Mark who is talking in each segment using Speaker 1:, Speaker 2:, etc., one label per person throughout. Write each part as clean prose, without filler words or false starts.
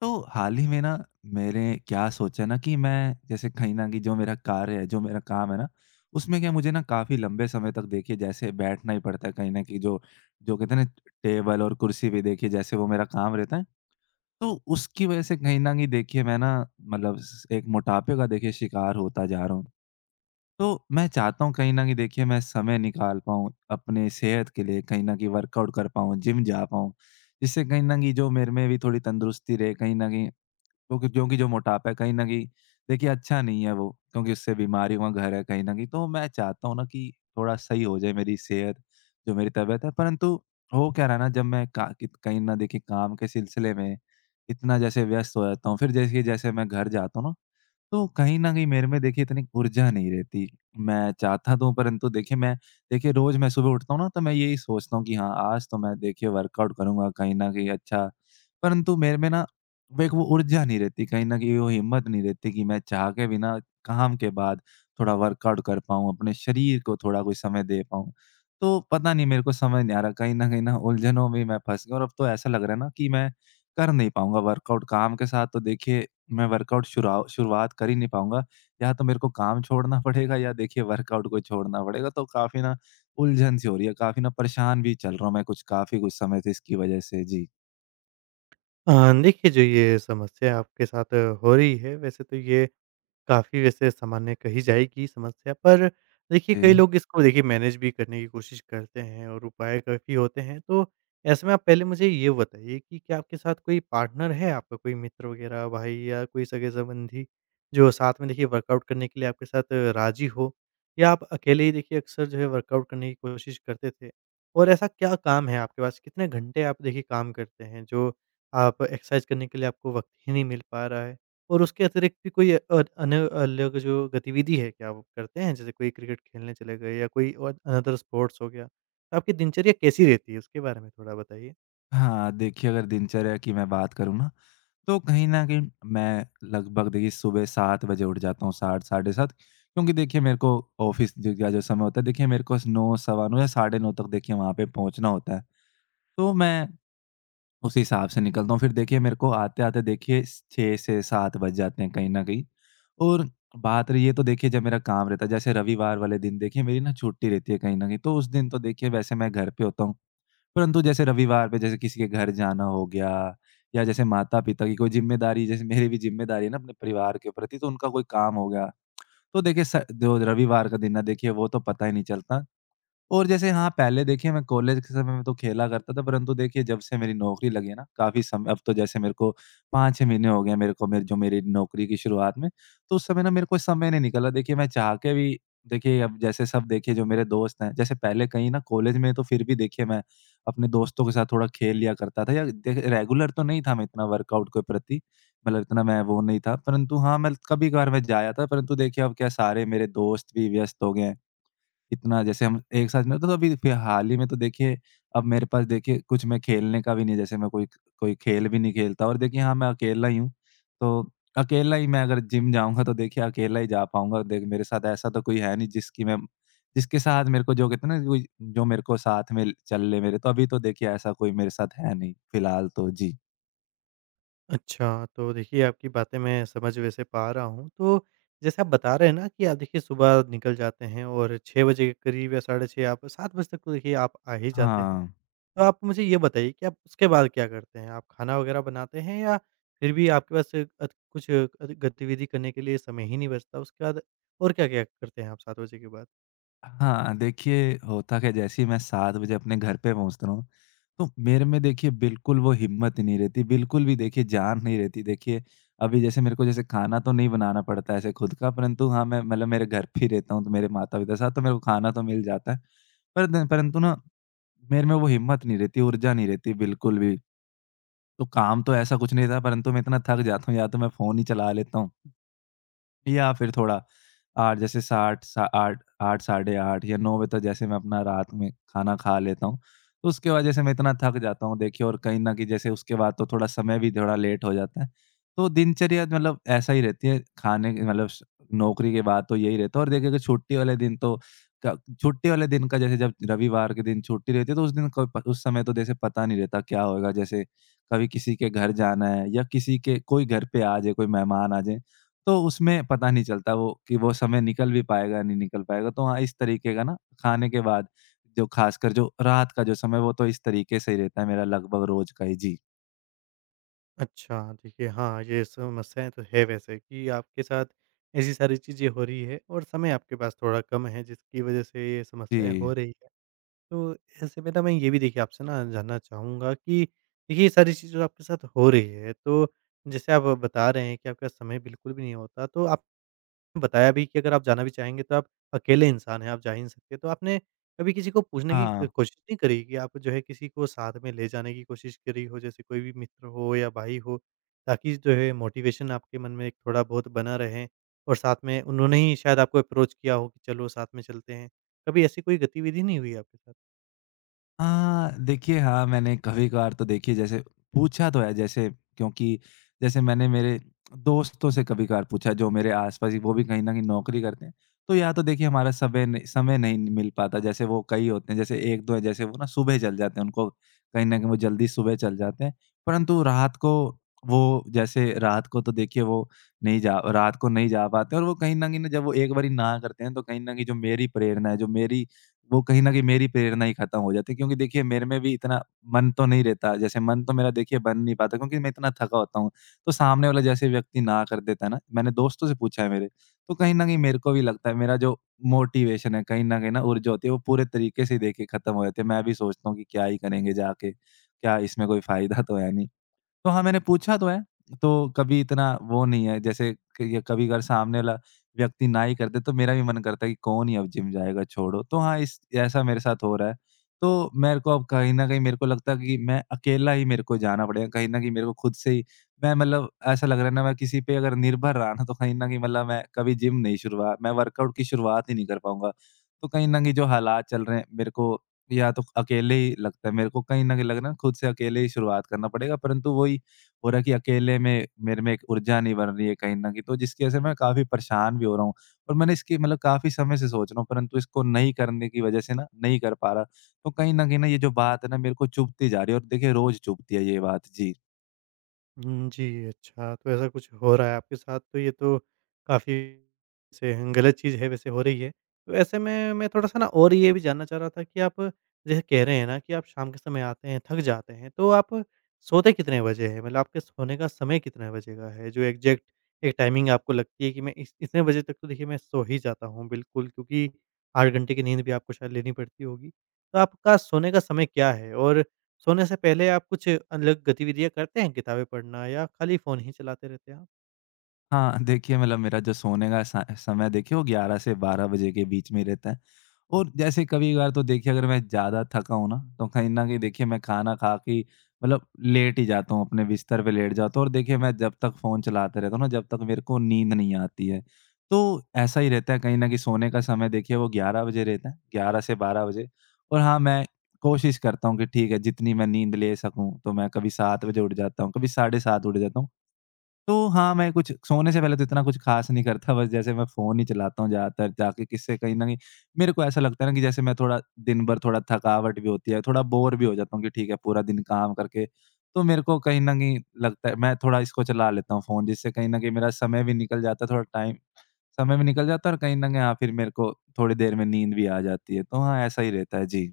Speaker 1: तो हाल ही में ना, मेरे क्या सोचा ना कि मैं जैसे कहीं ना कहीं जो मेरा कार्य है, जो मेरा काम है ना, उसमें क्या मुझे ना काफी लंबे समय तक देखिए जैसे बैठना ही पड़ता है कहीं ना कहीं, जो जो कहते हैं ना, टेबल और कुर्सी पे देखिए, जैसे वो मेरा काम रहता है। तो उसकी वजह से कहीं ना कहीं देखिए मैं ना मतलब एक मोटापे का देखिए शिकार होता जा रहा हूँ। तो मैं चाहता हूँ कहीं ना कहीं देखिए मैं समय निकाल पाऊँ, अपने सेहत के लिए कहीं ना कहीं वर्कआउट कर पाऊँ, जिम जा पाऊँ, जिससे कहीं ना कहीं जो मेरे में भी थोड़ी तंदुरुस्ती रहे कहीं ना कहीं। वो क्यों? क्योंकि जो मोटापा है, कहीं न कहीं देखिए अच्छा नहीं है वो, क्योंकि उससे बीमारियों का घर है कहीं न कहीं। तो मैं चाहता हूँ ना कि थोड़ा सही हो जाए मेरी सेहत, जो मेरी तबीयत है। परंतु हो क्या रहा है ना, जब मैं का कित कहीं न देखिए काम के सिलसिले में इतना जैसे व्यस्त हो जाता हूँ, फिर जैसे जैसे मैं घर जाता हूँ ना तो कहीं न कहीं मेरे में देखिए इतनी ऊर्जा नहीं रहती। मैं चाहता तो हूँ परंतु देखिए मैं देखिए रोज़ मैं सुबह उठता हूँ ना तो मैं यही सोचता हूँ कि हाँ, आज तो मैं देखिए वर्कआउट करूँगा कहीं न कहीं, अच्छा। परंतु मेरे में ना वो ऊर्जा नहीं रहती, कहीं न कहीं वो हिम्मत नहीं रहती कि मैं चाह के भी ना काम के बाद थोड़ा वर्कआउट कर पाऊँ, अपने शरीर को थोड़ा कोई समय दे पाऊँ। तो पता नहीं, मेरे को समझ नहीं आ रहा, कहीं न कहीं ना उलझनों में मैं फँस गया और अब तो ऐसा लग रहा है ना कि मैं कर नहीं पाऊँगा वर्कआउट काम के साथ, तो देखिए मैं वर्कआउट शुराउ शुरुआत कर ही नहीं पाऊँगा। या तो मेरे को काम छोड़ना पड़ेगा या देखिए वर्कआउट को छोड़ना पड़ेगा, तो काफ़ी ना उलझन-सी हो रही है, काफ़ी ना परेशान भी चल रहा हूँ, मैं कुछ काफ़ी कुछ समय से इसकी वज़ह से। जी।
Speaker 2: अ, देखिए जो ये समस्या आपके साथ हो रही है वैसे तो ये काफ़ी वैसे सामान्य कही जाएगी समस्या, पर देखिए कई
Speaker 1: जी।
Speaker 2: लोग इसको देखिए मैनेज भी करने की कोशिश करते हैं और उपाय काफ़ी होते हैं। तो ऐसे में आप पहले मुझे ये बताइए कि क्या आपके साथ कोई पार्टनर है आपका कोई मित्र वगैरह, भाई या कोई सगे-संबंधी जो साथ में देखिए वर्कआउट करने के लिए आपके साथ राज़ी हो? या आप अकेले ही देखिए अक्सर जो है वर्कआउट करने की कोशिश करते थे? और ऐसा क्या काम है आपके पास? कितने घंटे आप देखिए काम करते हैं जो आप एक्सरसाइज़ करने के लिए आपको वक़्त ही नहीं मिल पा रहा है? और उसके अतिरिक्त भी कोई अ, अन अलग जो गतिविधि है क्या आप करते हैं? जैसे कोई क्रिकेट खेलने चले गए या कोई और अनदर स्पोर्ट्स हो गया, तो आपकी दिनचर्या कैसी रहती है? उसके बारे में थोड़ा बताइए।
Speaker 1: हाँ, देखिए अगर दिनचर्या की मैं बात करूँ ना, तो कहीं न कहीं मैं लगभग देखिए सुबह 7 बजे उठ जाता हूँ, 7 साढ़े 7, क्योंकि देखिए मेरे को ऑफ़िस ज का जो समय होता है देखिए, मेरे को स 9 सवा 9 या साढ़े 9 तक देखिए वहाँ पे पहुँचना होता है। तो मैं उस हिसाब से निकलता हूँ। फिर देखिए मेरे को आते-आते देखिए स 6 से 7 बज जाते हैं कहीं न कहीं। और बात रही है तो देखिए, जब मेरा काम रहता है, जैसे रविवार वाले दिन देखिए मेरी ना छुट्टी रहती है कहीं न कहीं, तो उस दिन तो देखिए वैसे मैं घर पे होता हूँ। परंतु जैसे रविवार पे जैसे किसी के घर जाना हो गया, या जैसे माता-पिता की कोई ज़िम्मेदारी, जैसे मेरी भी ज़िम्मेदारी है ना अपने परिवार के प्रति, तो उनका कोई काम हो गया। तो देखिए स जो रविवार का दिन है देखिए, वो तो पता ही नहीं चलता। और जैसे, हाँ, पहले देखिए मैं कॉलेज के समय में तो खेला करता था, परंतु देखिए जब से मेरी नौकरी लगी है ना, काफ़ी समय, अब तो जैसे मेरे को 5-6 महीने हो गए हैं मेरे को मेरी नौकरी की शुरुआत में, तो उस समय ना मेरे को समय नहीं निकला। देखिए मैं चाह के भी देखिए अब जैसे सब, देखिए जो मेरे दोस्त हैं, जैसे पहले कहीं ना कॉलेज में तो फिर भी देखिए मैं अपने दोस्तों के साथ थोड़ा खेल लिया करता था, या देख रेगुलर तो नहीं था मैं इतना वर्कआउट के प्रति, मतलब इतना मैं वो नहीं था, परंतु हाँ, मैं कभी-कभार मैं जाया था, परंतु देखिए अब क्या सारे मेरे दोस्त भी व्यस्त हो गए हैं। इतना जैसे हम एक साथ में होता, तो अभी फिर हाल ही में तो देखिए अब मेरे पास देखिए कुछ मैं खेलने का भी नहीं है, जैसे मैं कोई कोई खेल भी नहीं खेलता, और देखिए हाँ, मैं अकेला ही हूँ, तो अकेला ही मैं अगर जिम जाऊँगा तो देखिए अकेला ही जा पाऊँगा। देख मेरे साथ ऐसा तो कोई है नहीं, जिसकी मैं जिसके साथ मेरे को, जो कहते हैं ना कोई, जो मेरे को साथ में चल ले मेरे, तो अभी तो देखिए ऐसा कोई मेरे साथ है नहीं फ़िलहाल तो। जी।
Speaker 2: अच्छा, तो देखिए आपकी बातें मैं समझ वैसे पा रहा हूँ। तो जैसे आप बता रहे हैं ना कि आप देखिए सुबह निकल जाते हैं और 6 बजे के करीब या साढ़े 6 आप 7 बजे तक तो देखिए आप आ ही जाते हैं।
Speaker 1: हाँ।
Speaker 2: तो आप मुझे ये बताइए कि आप उसके बाद क्या करते हैं? आप खाना वगैरह बनाते हैं या फिर भी आपके पास अत कुछ अत गतिविधि करने के लिए समय ही नहीं बचता? उसके बाद और क्या-क्या करते हैं आप 7 बजे के बाद?
Speaker 1: हाँ, देखिए होता क्या है, जैसे ही मैं 7 बजे अपने घर पे पहुँचता हूँ, तो मेरे में देखिए बिल्कुल वो हिम्मत ही नहीं रहती, बिल्कुल भी देखिए जान नहीं रहती। देखिए अभी जैसे मेरे को जैसे खाना तो नहीं बनाना पड़ता है ऐसे खुद का, परंतु हाँ, मैं मतलब मेरे घर पे ही रहता हूँ, तो मेरे माता-पिता के साथ तो मेरे को खाना तो मिल जाता है। पर न परंतु ना मेरे में वो हिम्मत नहीं रहती, ऊर्जा नहीं रहती बिल्कुल भी। तो काम तो ऐसा कुछ नहीं था परंतु मैं इतना थक जाता हूँ, या तो मैं फ़ोन ही चला लेता हूँ। या फिर थोड़ा 8 जैसे 60 सा 8 साढ़े 8 या 9 बजे तक जैसे मैं अपना रात में खाना खा लेता हूँ। तो उसके बाद जैसे मैं इतना थक जाता हूँ देखिए, और कहीं न कहीं जैसे उसके बाद तो थोड़ा समय भी थोड़ा लेट हो जाता है। तो दिनचर्या मतलब ऐसा ही रहती है खाने की, मतलब स नौकरी के बाद तो यही रहता है, और देखिए अगर छुट्टी वाले दिन तो क छुट्टी वाले दिन का, जैसे जब रविवार के दिन छुट्टी रहती है तो उस दिन, क प उस समय तो जैसे पता नहीं रहता क्या होएगा, जैसे कभी किसी के घर जाना है, या किसी के कोई घर पे आ जाए, कोई मेहमान आ जाए। तो उसमें पता नहीं चलता वो कि वो समय निकल भी पाएगा, नहीं निकल पाएगा। तो हाँ, इस तरीके का ना खाने के बाद, जो खासकर जो रात का जो समय, वो तो इस तरीके से ही रहता है मेरा लगभग रोज़ का ही। जी।
Speaker 2: अच्छा, देखिए हाँ, ये समस्याएँ तो है वैसे कि आपके साथ ऐसी सारी चीज़ें हो रही है और समय आपके पास थोड़ा कम है जिसकी वज़ह से ये समस्याएँ
Speaker 1: जी।
Speaker 2: हो रही है। तो ऐसे में ना मैं ये भी देखिए आपसे ना जानना चाहूँगा कि देखिए ये सारी चीज़ें जो आपके साथ हो रही है, तो जैसे आप बता रहे हैं कि आपका समय बिल्कुल भी नहीं होता तो आप बताया भी कि अगर आप जाना भी चाहेंगे तो आप अकेले इंसान हैं, आप जा ही नहीं सकते। तो आपने कभी किसी को पूछने की
Speaker 1: हाँ।
Speaker 2: कोशिश नहीं करी कि आप जो है किसी को साथ में ले जाने की कोशिश करी हो? जैसे कोई भी मित्र हो या भाई हो, ताकि जो है मोटिवेशन आपके मन में एक थोड़ा बहुत बना रहे और साथ में उन्होंने ही शायद आपको अप्रोच किया हो कि चलो साथ में चलते हैं। कभी ऐसी कोई गतिविधि नहीं हुई आपके साथ?
Speaker 1: हाँ, देखिए हाँ, मैंने कभी-कभार तो देखिए जैसे पूछा तो है, जैसे, क्योंकि, जैसे मैंने मेरे दोस्तों से कभी-कभार पूछा, जो मेरे आस-पास ही, वो भी कहीं न कहीं नौकरी करते हैं। तो या तो देखिए हमारा समय नहीं मिल पाता, जैसे वो कई होते हैं, जैसे 1-2 हैं, जैसे वो ना सुबह चल जाते हैं उनको कहीं न कहीं, वो जल्दी सुबह चल जाते हैं। परंतु रात को वो, जैसे रात को तो देखिए वो नहीं जा रात को नहीं जा पाते, और वो कहीं न जब वो एक बारी ना करते हैं तो कहीं न कहीं जो मेरी प्रेरणा है, जो मेरी वो कहीं न कहीं मेरी प्रेरणा ही खत्म हो जाती है, क्योंकि देखिए मेरे में भी इतना मन तो नहीं रहता। जैसे मन तो मेरा देखिए बन नहीं पाता, क्योंकि मैं इतना थका होता हूँ। तो सामने वाला जैसे व्यक्ति ना कर देता है ना, मैंने दोस्तों से पूछा है मेरे, तो कहीं न कहीं मेरे को भी लगता है मेरा जो मोटिवेशन है कहीं न कहीं, ना ऊर्जा होती है वो पूरे तरीके से देखिए खत्म हो जाती है। मैं भी सोचता हूँ कि क्या ही करेंगे जाके, क्या इसमें कोई फ़ायदा तो है नहीं। तो हाँ, मैंने पूछा तो है, तो कभी इतना वो नहीं है, जैसे कि ये कभी अगर सामने वाला व्यक्ति ना ही कर दे, तो मेरा भी मन करता है कि कौन ही अब जिम जाएगा, छोड़ो। तो हाँ, इस ऐसा मेरे साथ हो रहा है। तो मेरे को अब कहीं न कहीं मेरे को लगता है कि मैं अकेला ही मेरे को जाना पड़ेगा, कहीं न कहीं मेरे को खुद से ही मैं मतलब ऐसा लग रहा है ना, मैं किसी पे अगर निर्भर रहा ना, तो कहीं न कहीं मतलब मैं कभी जिम नहीं शुरुआत मैं वर्कआउट की शुरुआत ही नहीं कर पाऊँगा। तो कहीं न कहीं जो हालात चल रहे हैं, मेरे को या तो अकेले ही लगता है, मेरे को कहीं न कहीं लग रहा है खुद से अकेले ही शुरुआत करना पड़ेगा, परंतु वही हो रहा है कि अकेले में मेरे में एक ऊर्जा नहीं बन रही है कहीं न कहीं, तो जिसकी वजह से मैं काफ़ी परेशान भी हो रहा हूँ। और मैंने इसकी मतलब काफ़ी समय से सोच रहा हूँ, परंतु इसको नहीं करने की वजह से ना नहीं कर पा रहा। तो कहीं न कहीं ना ये जो बात है ना मेरे को चुभती जा रही है, और देखिए रोज़ चुभती है ये बात। जी।
Speaker 2: हुँ, जी, अच्छा, तो ऐसा कुछ हो रहा है आपके साथ, तो ये तो काफ़ी से गलत चीज़ है, वैसे हो रही है। तो ऐसे में मैं थोड़ा-सा ना और ये भी जानना चाह रहा था कि आप जैसे कह रहे हैं ना कि आप शाम के समय आते हैं, थक जाते हैं, तो आप सोते कितने बजे हैं? मतलब आपके सोने का समय कितने बजे का है? जो एग्ज़ैक्ट एक टाइमिंग आपको लगती है कि मैं इस इतने बजे तक तो देखिए मैं सो ही जाता हूँ बिल्कुल, क्योंकि 8 घंटे की नींद भी आपको शायद लेनी पड़ती होगी। तो आपका सोने का समय क्या है? और सोने से पहले आप कुछ अलग गतिविधियाँ करते हैं, किताबें पढ़ना या खाली फ़ोन ही चलाते रहते हैं आप?
Speaker 1: हाँ, देखिए मतलब मेरा जो सोने का स समय देखिए वो 11 से 12 बजे के बीच में ही रहता है। और जैसे कभी-कभार तो देखिए अगर मैं ज़्यादा थका हूँ ना, तो कहीं न कहीं देखिए मैं खाना खा के ही मतलब लेट ही जाता हूँ, अपने बिस्तर पे लेट जाता हूँ, और देखिए मैं जब तक फ़ोन चलाते रहता हूँ ना, जब तक मेरे को नींद नहीं आती है। तो ऐसा ही रहता है कहीं न कहीं, सोने का समय देखिए वो 11 बजे रहता है, 11 से 12 बजे। और हाँ, मैं कोशिश करता हूँ कि ठीक है, जितनी मैं नींद ले सकूँ, तो मैं कभी 7 बजे उठ जाता हूँ, कभी साढ़े 7 उठ जाता हूँ। तो हाँ, मैं कुछ सोने से पहले तो इतना कुछ ख़ास नहीं करता, बस जैसे मैं फ़ोन ही चलाता हूँ ज़्यादातर जाके, किससे कहीं न कहीं मेरे को ऐसा लगता है ना कि जैसे मैं थोड़ा दिन भर थोड़ा थकावट भी होती है, थोड़ा बोर भी हो जाता हूँ कि ठीक है, पूरा दिन काम करके, तो मेरे को कहीं न कहीं लगता है मैं थोड़ा इसको चला लेता हूँ फ़ोन, जिससे कहीं न कहीं मेरा समय भी निकल जाता है, थोड़ा टाइम समय भी निकल जाता है, और कहीं न कहीं हाँ, फिर मेरे को थोड़ी देर में नींद भी आ जाती है। तो हाँ, ऐसा ही रहता है। जी।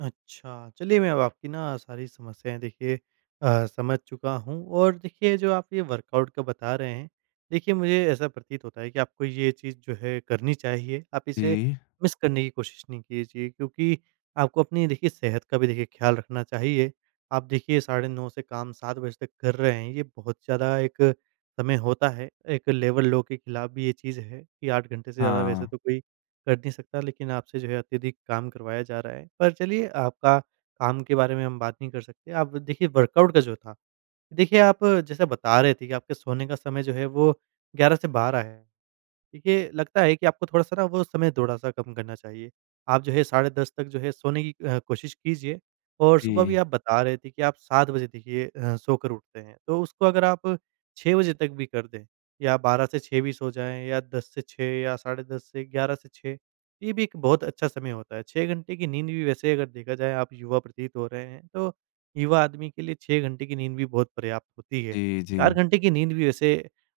Speaker 2: अच्छा, चलिए मैं अब आपकी ना सारी समस्याएँ देखिए समझ चुका हूँ और देखिए जो आप ये वर्कआउट का बता रहे हैं, देखिए मुझे ऐसा प्रतीत होता है कि आपको ये चीज़ जो है करनी चाहिए, आप इसे
Speaker 1: जी।
Speaker 2: मिस करने की कोशिश नहीं कीजिए क्योंकि आपको अपनी देखिए सेहत का भी देखिए ख़्याल रखना चाहिए। आप देखिए साढ़े 9 से काम 7 बजे तक कर रहे हैं, ये बहुत ज़्यादा एक समय होता है, एक लेबर लॉ के खिलाफ भी ये चीज़ है कि 8 घंटे से ज़्यादा
Speaker 1: हाँ।
Speaker 2: वैसे तो कोई कर नहीं सकता, लेकिन आपसे जो है अत्यधिक काम करवाया जा रहा है। पर चलिए आपका काम के बारे में हम बात नहीं कर सकते। आप देखिए वर्कआउट का जो था, देखिए आप जैसा बता रहे थे कि आपके सोने का समय जो है वो 11 से 12 है। देखिए, लगता है कि आपको थोड़ा-सा ना वो समय थोड़ा-सा कम करना चाहिए। आप जो है साढ़े 10 तक जो है सोने की कोशिश कीजिए और
Speaker 1: जी।
Speaker 2: सुबह भी आप बता रहे थे कि आप 7 बजे देखिए सोकर उठते हैं, तो उसको अगर आप 6 बजे तक भी कर दें या 12 से 6 भी सो जाएँ या 10 से 6 या साढ़े 10 से 11 से 6, ये भी एक बहुत अच्छा समय होता है। 6 घंटे की नींद भी वैसे अगर देखा जाए आप युवा प्रतीत हो रहे हैं, तो युवा आदमी के लिए 6 घंटे की नींद भी बहुत पर्याप्त होती है।
Speaker 1: जी, जी।
Speaker 2: 4 घंटे की नींद भी वैसे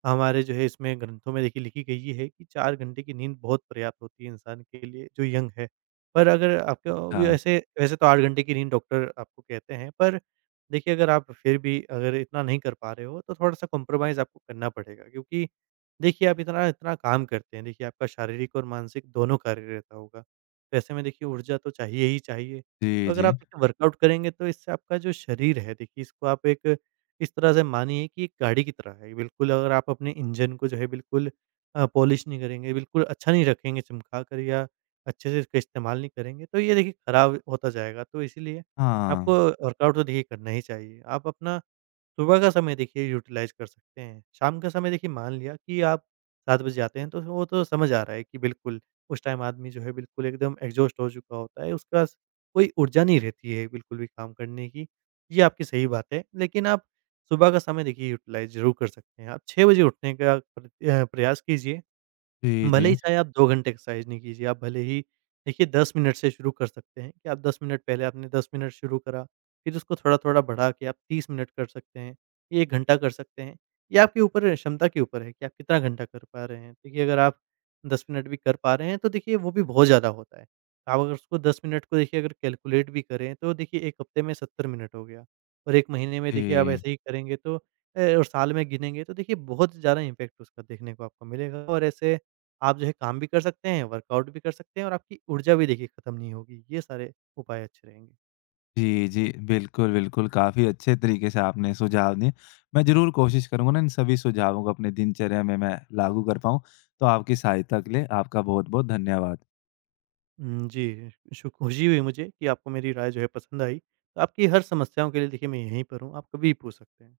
Speaker 2: हमारे जो है इसमें ग्रंथों में देखिए लिखी गई है कि 4 घंटे की नींद बहुत पर्याप्त होती है इंसान के लिए जो यंग है। पर अगर आपको
Speaker 1: अच्छा।
Speaker 2: भी ऐसे वैसे तो 8 घंटे की नींद डॉक्टर आपको कहते हैं पर देखिए अगर आप फिर भी अगर इतना नहीं कर पा रहे हो तो थोड़ा-सा कॉम्प्रोमाइज़ आपको करना पड़ेगा क्योंकि देखिए आप इतना इतना काम करते हैं, देखिए आपका शारीरिक और मानसिक दोनों कार्य रहता होगा। तो ऐसे में देखिए ऊर्जा तो चाहिए ही चाहिए।
Speaker 1: जी,
Speaker 2: तो अगर आप
Speaker 1: जी।
Speaker 2: देखिए वर्कआउट करेंगे तो इससे आपका जो शरीर है देखिए इसको आप एक इस तरह से मानिए कि एक गाड़ी की तरह है। बिल्कुल अगर आप अपने इंजन को जो है बिल्कुल पॉलिश नहीं करेंगे, बिल्कुल अच्छा नहीं रखेंगे चमका कर या अच्छे से इसका इस्तेमाल नहीं करेंगे, तो ये देखिए खराब होता जाएगा। तो इसीलिए
Speaker 1: हाँ।
Speaker 2: आपको वर्कआउट तो देखिए करना ही चाहिए। आप अपना सुबह का समय देखिए यूटिलाइज़ कर सकते हैं। शाम का समय देखिए मान लिया कि आप 7 बजे जाते हैं तो वो तो समझ आ रहा है कि बिल्कुल उस टाइम आदमी जो है बिल्कुल एकदम एग्ज़ॉस्ट हो चुका होता है, उसके पास कोई ऊर्जा नहीं रहती है बिल्कुल भी काम करने की। ये आपकी सही बात है, लेकिन आप सुबह का समय देखिए यूटिलाइज़ ज़रूर कर सकते हैं। आप 6 बजे उठने का प्रयास कीजिए,
Speaker 1: जी,
Speaker 2: भले
Speaker 1: जी।
Speaker 2: ही चाहे आप 2 घंटे एक्सरसाइज़ नहीं कीजिए, आप भले ही देखिए 10 मिनट से शुरू कर सकते हैं कि आप 10 मिनट पहले आपने 10 मिनट शुरू करा, फिर उसको थोड़ा-थोड़ा बढ़ा के आप 30 मिनट कर सकते हैं, 1 घंटा कर सकते हैं। ये आपके ऊपर है, क्षमता के ऊपर है कि आप कितना घंटा कर पा रहे हैं। देखिए अगर आप 10 मिनट भी कर पा रहे हैं तो देखिए वो भी बहुत ज़्यादा होता है। आप अगर उसको 10 मिनट को देखिए अगर कैलकुलेट भी करें तो देखिए 1 हफ्ते में 70 मिनट हो गया और 1 महीने में देखिए आप
Speaker 1: जी।
Speaker 2: ऐसे ही करेंगे तो और साल में गिनेंगे तो देखिए बहुत ज़्यादा इम्पैक्ट उसका देखने को आपको मिलेगा और ऐसे आप जो है काम भी कर सकते हैं, वर्कआउट भी कर सकते हैं और आपकी ऊर्जा भी देखिए खत्म नहीं होगी। ये सारे उपाय अच्छे रहेंगे।
Speaker 1: जी, जी। बिल्कुल, बिल्कुल, काफ़ी अच्छे तरीके से आपने सुझाव दिए। मैं ज़रूर कोशिश करूँगा ना इन सभी सुझावों को अपने दिनचर्या में मैं लागू कर पाऊँ। तो आपकी सहायता के लिए आपका बहुत-बहुत धन्यवाद।
Speaker 2: हुँ, जी, शु खुशी हुई मुझे कि आपको मेरी राय जो है पसंद आई। तो आपकी हर समस्याओं के लिए देखिए मैं यहीं पर हूँ, आप कभी भी पूछ सकते हैं।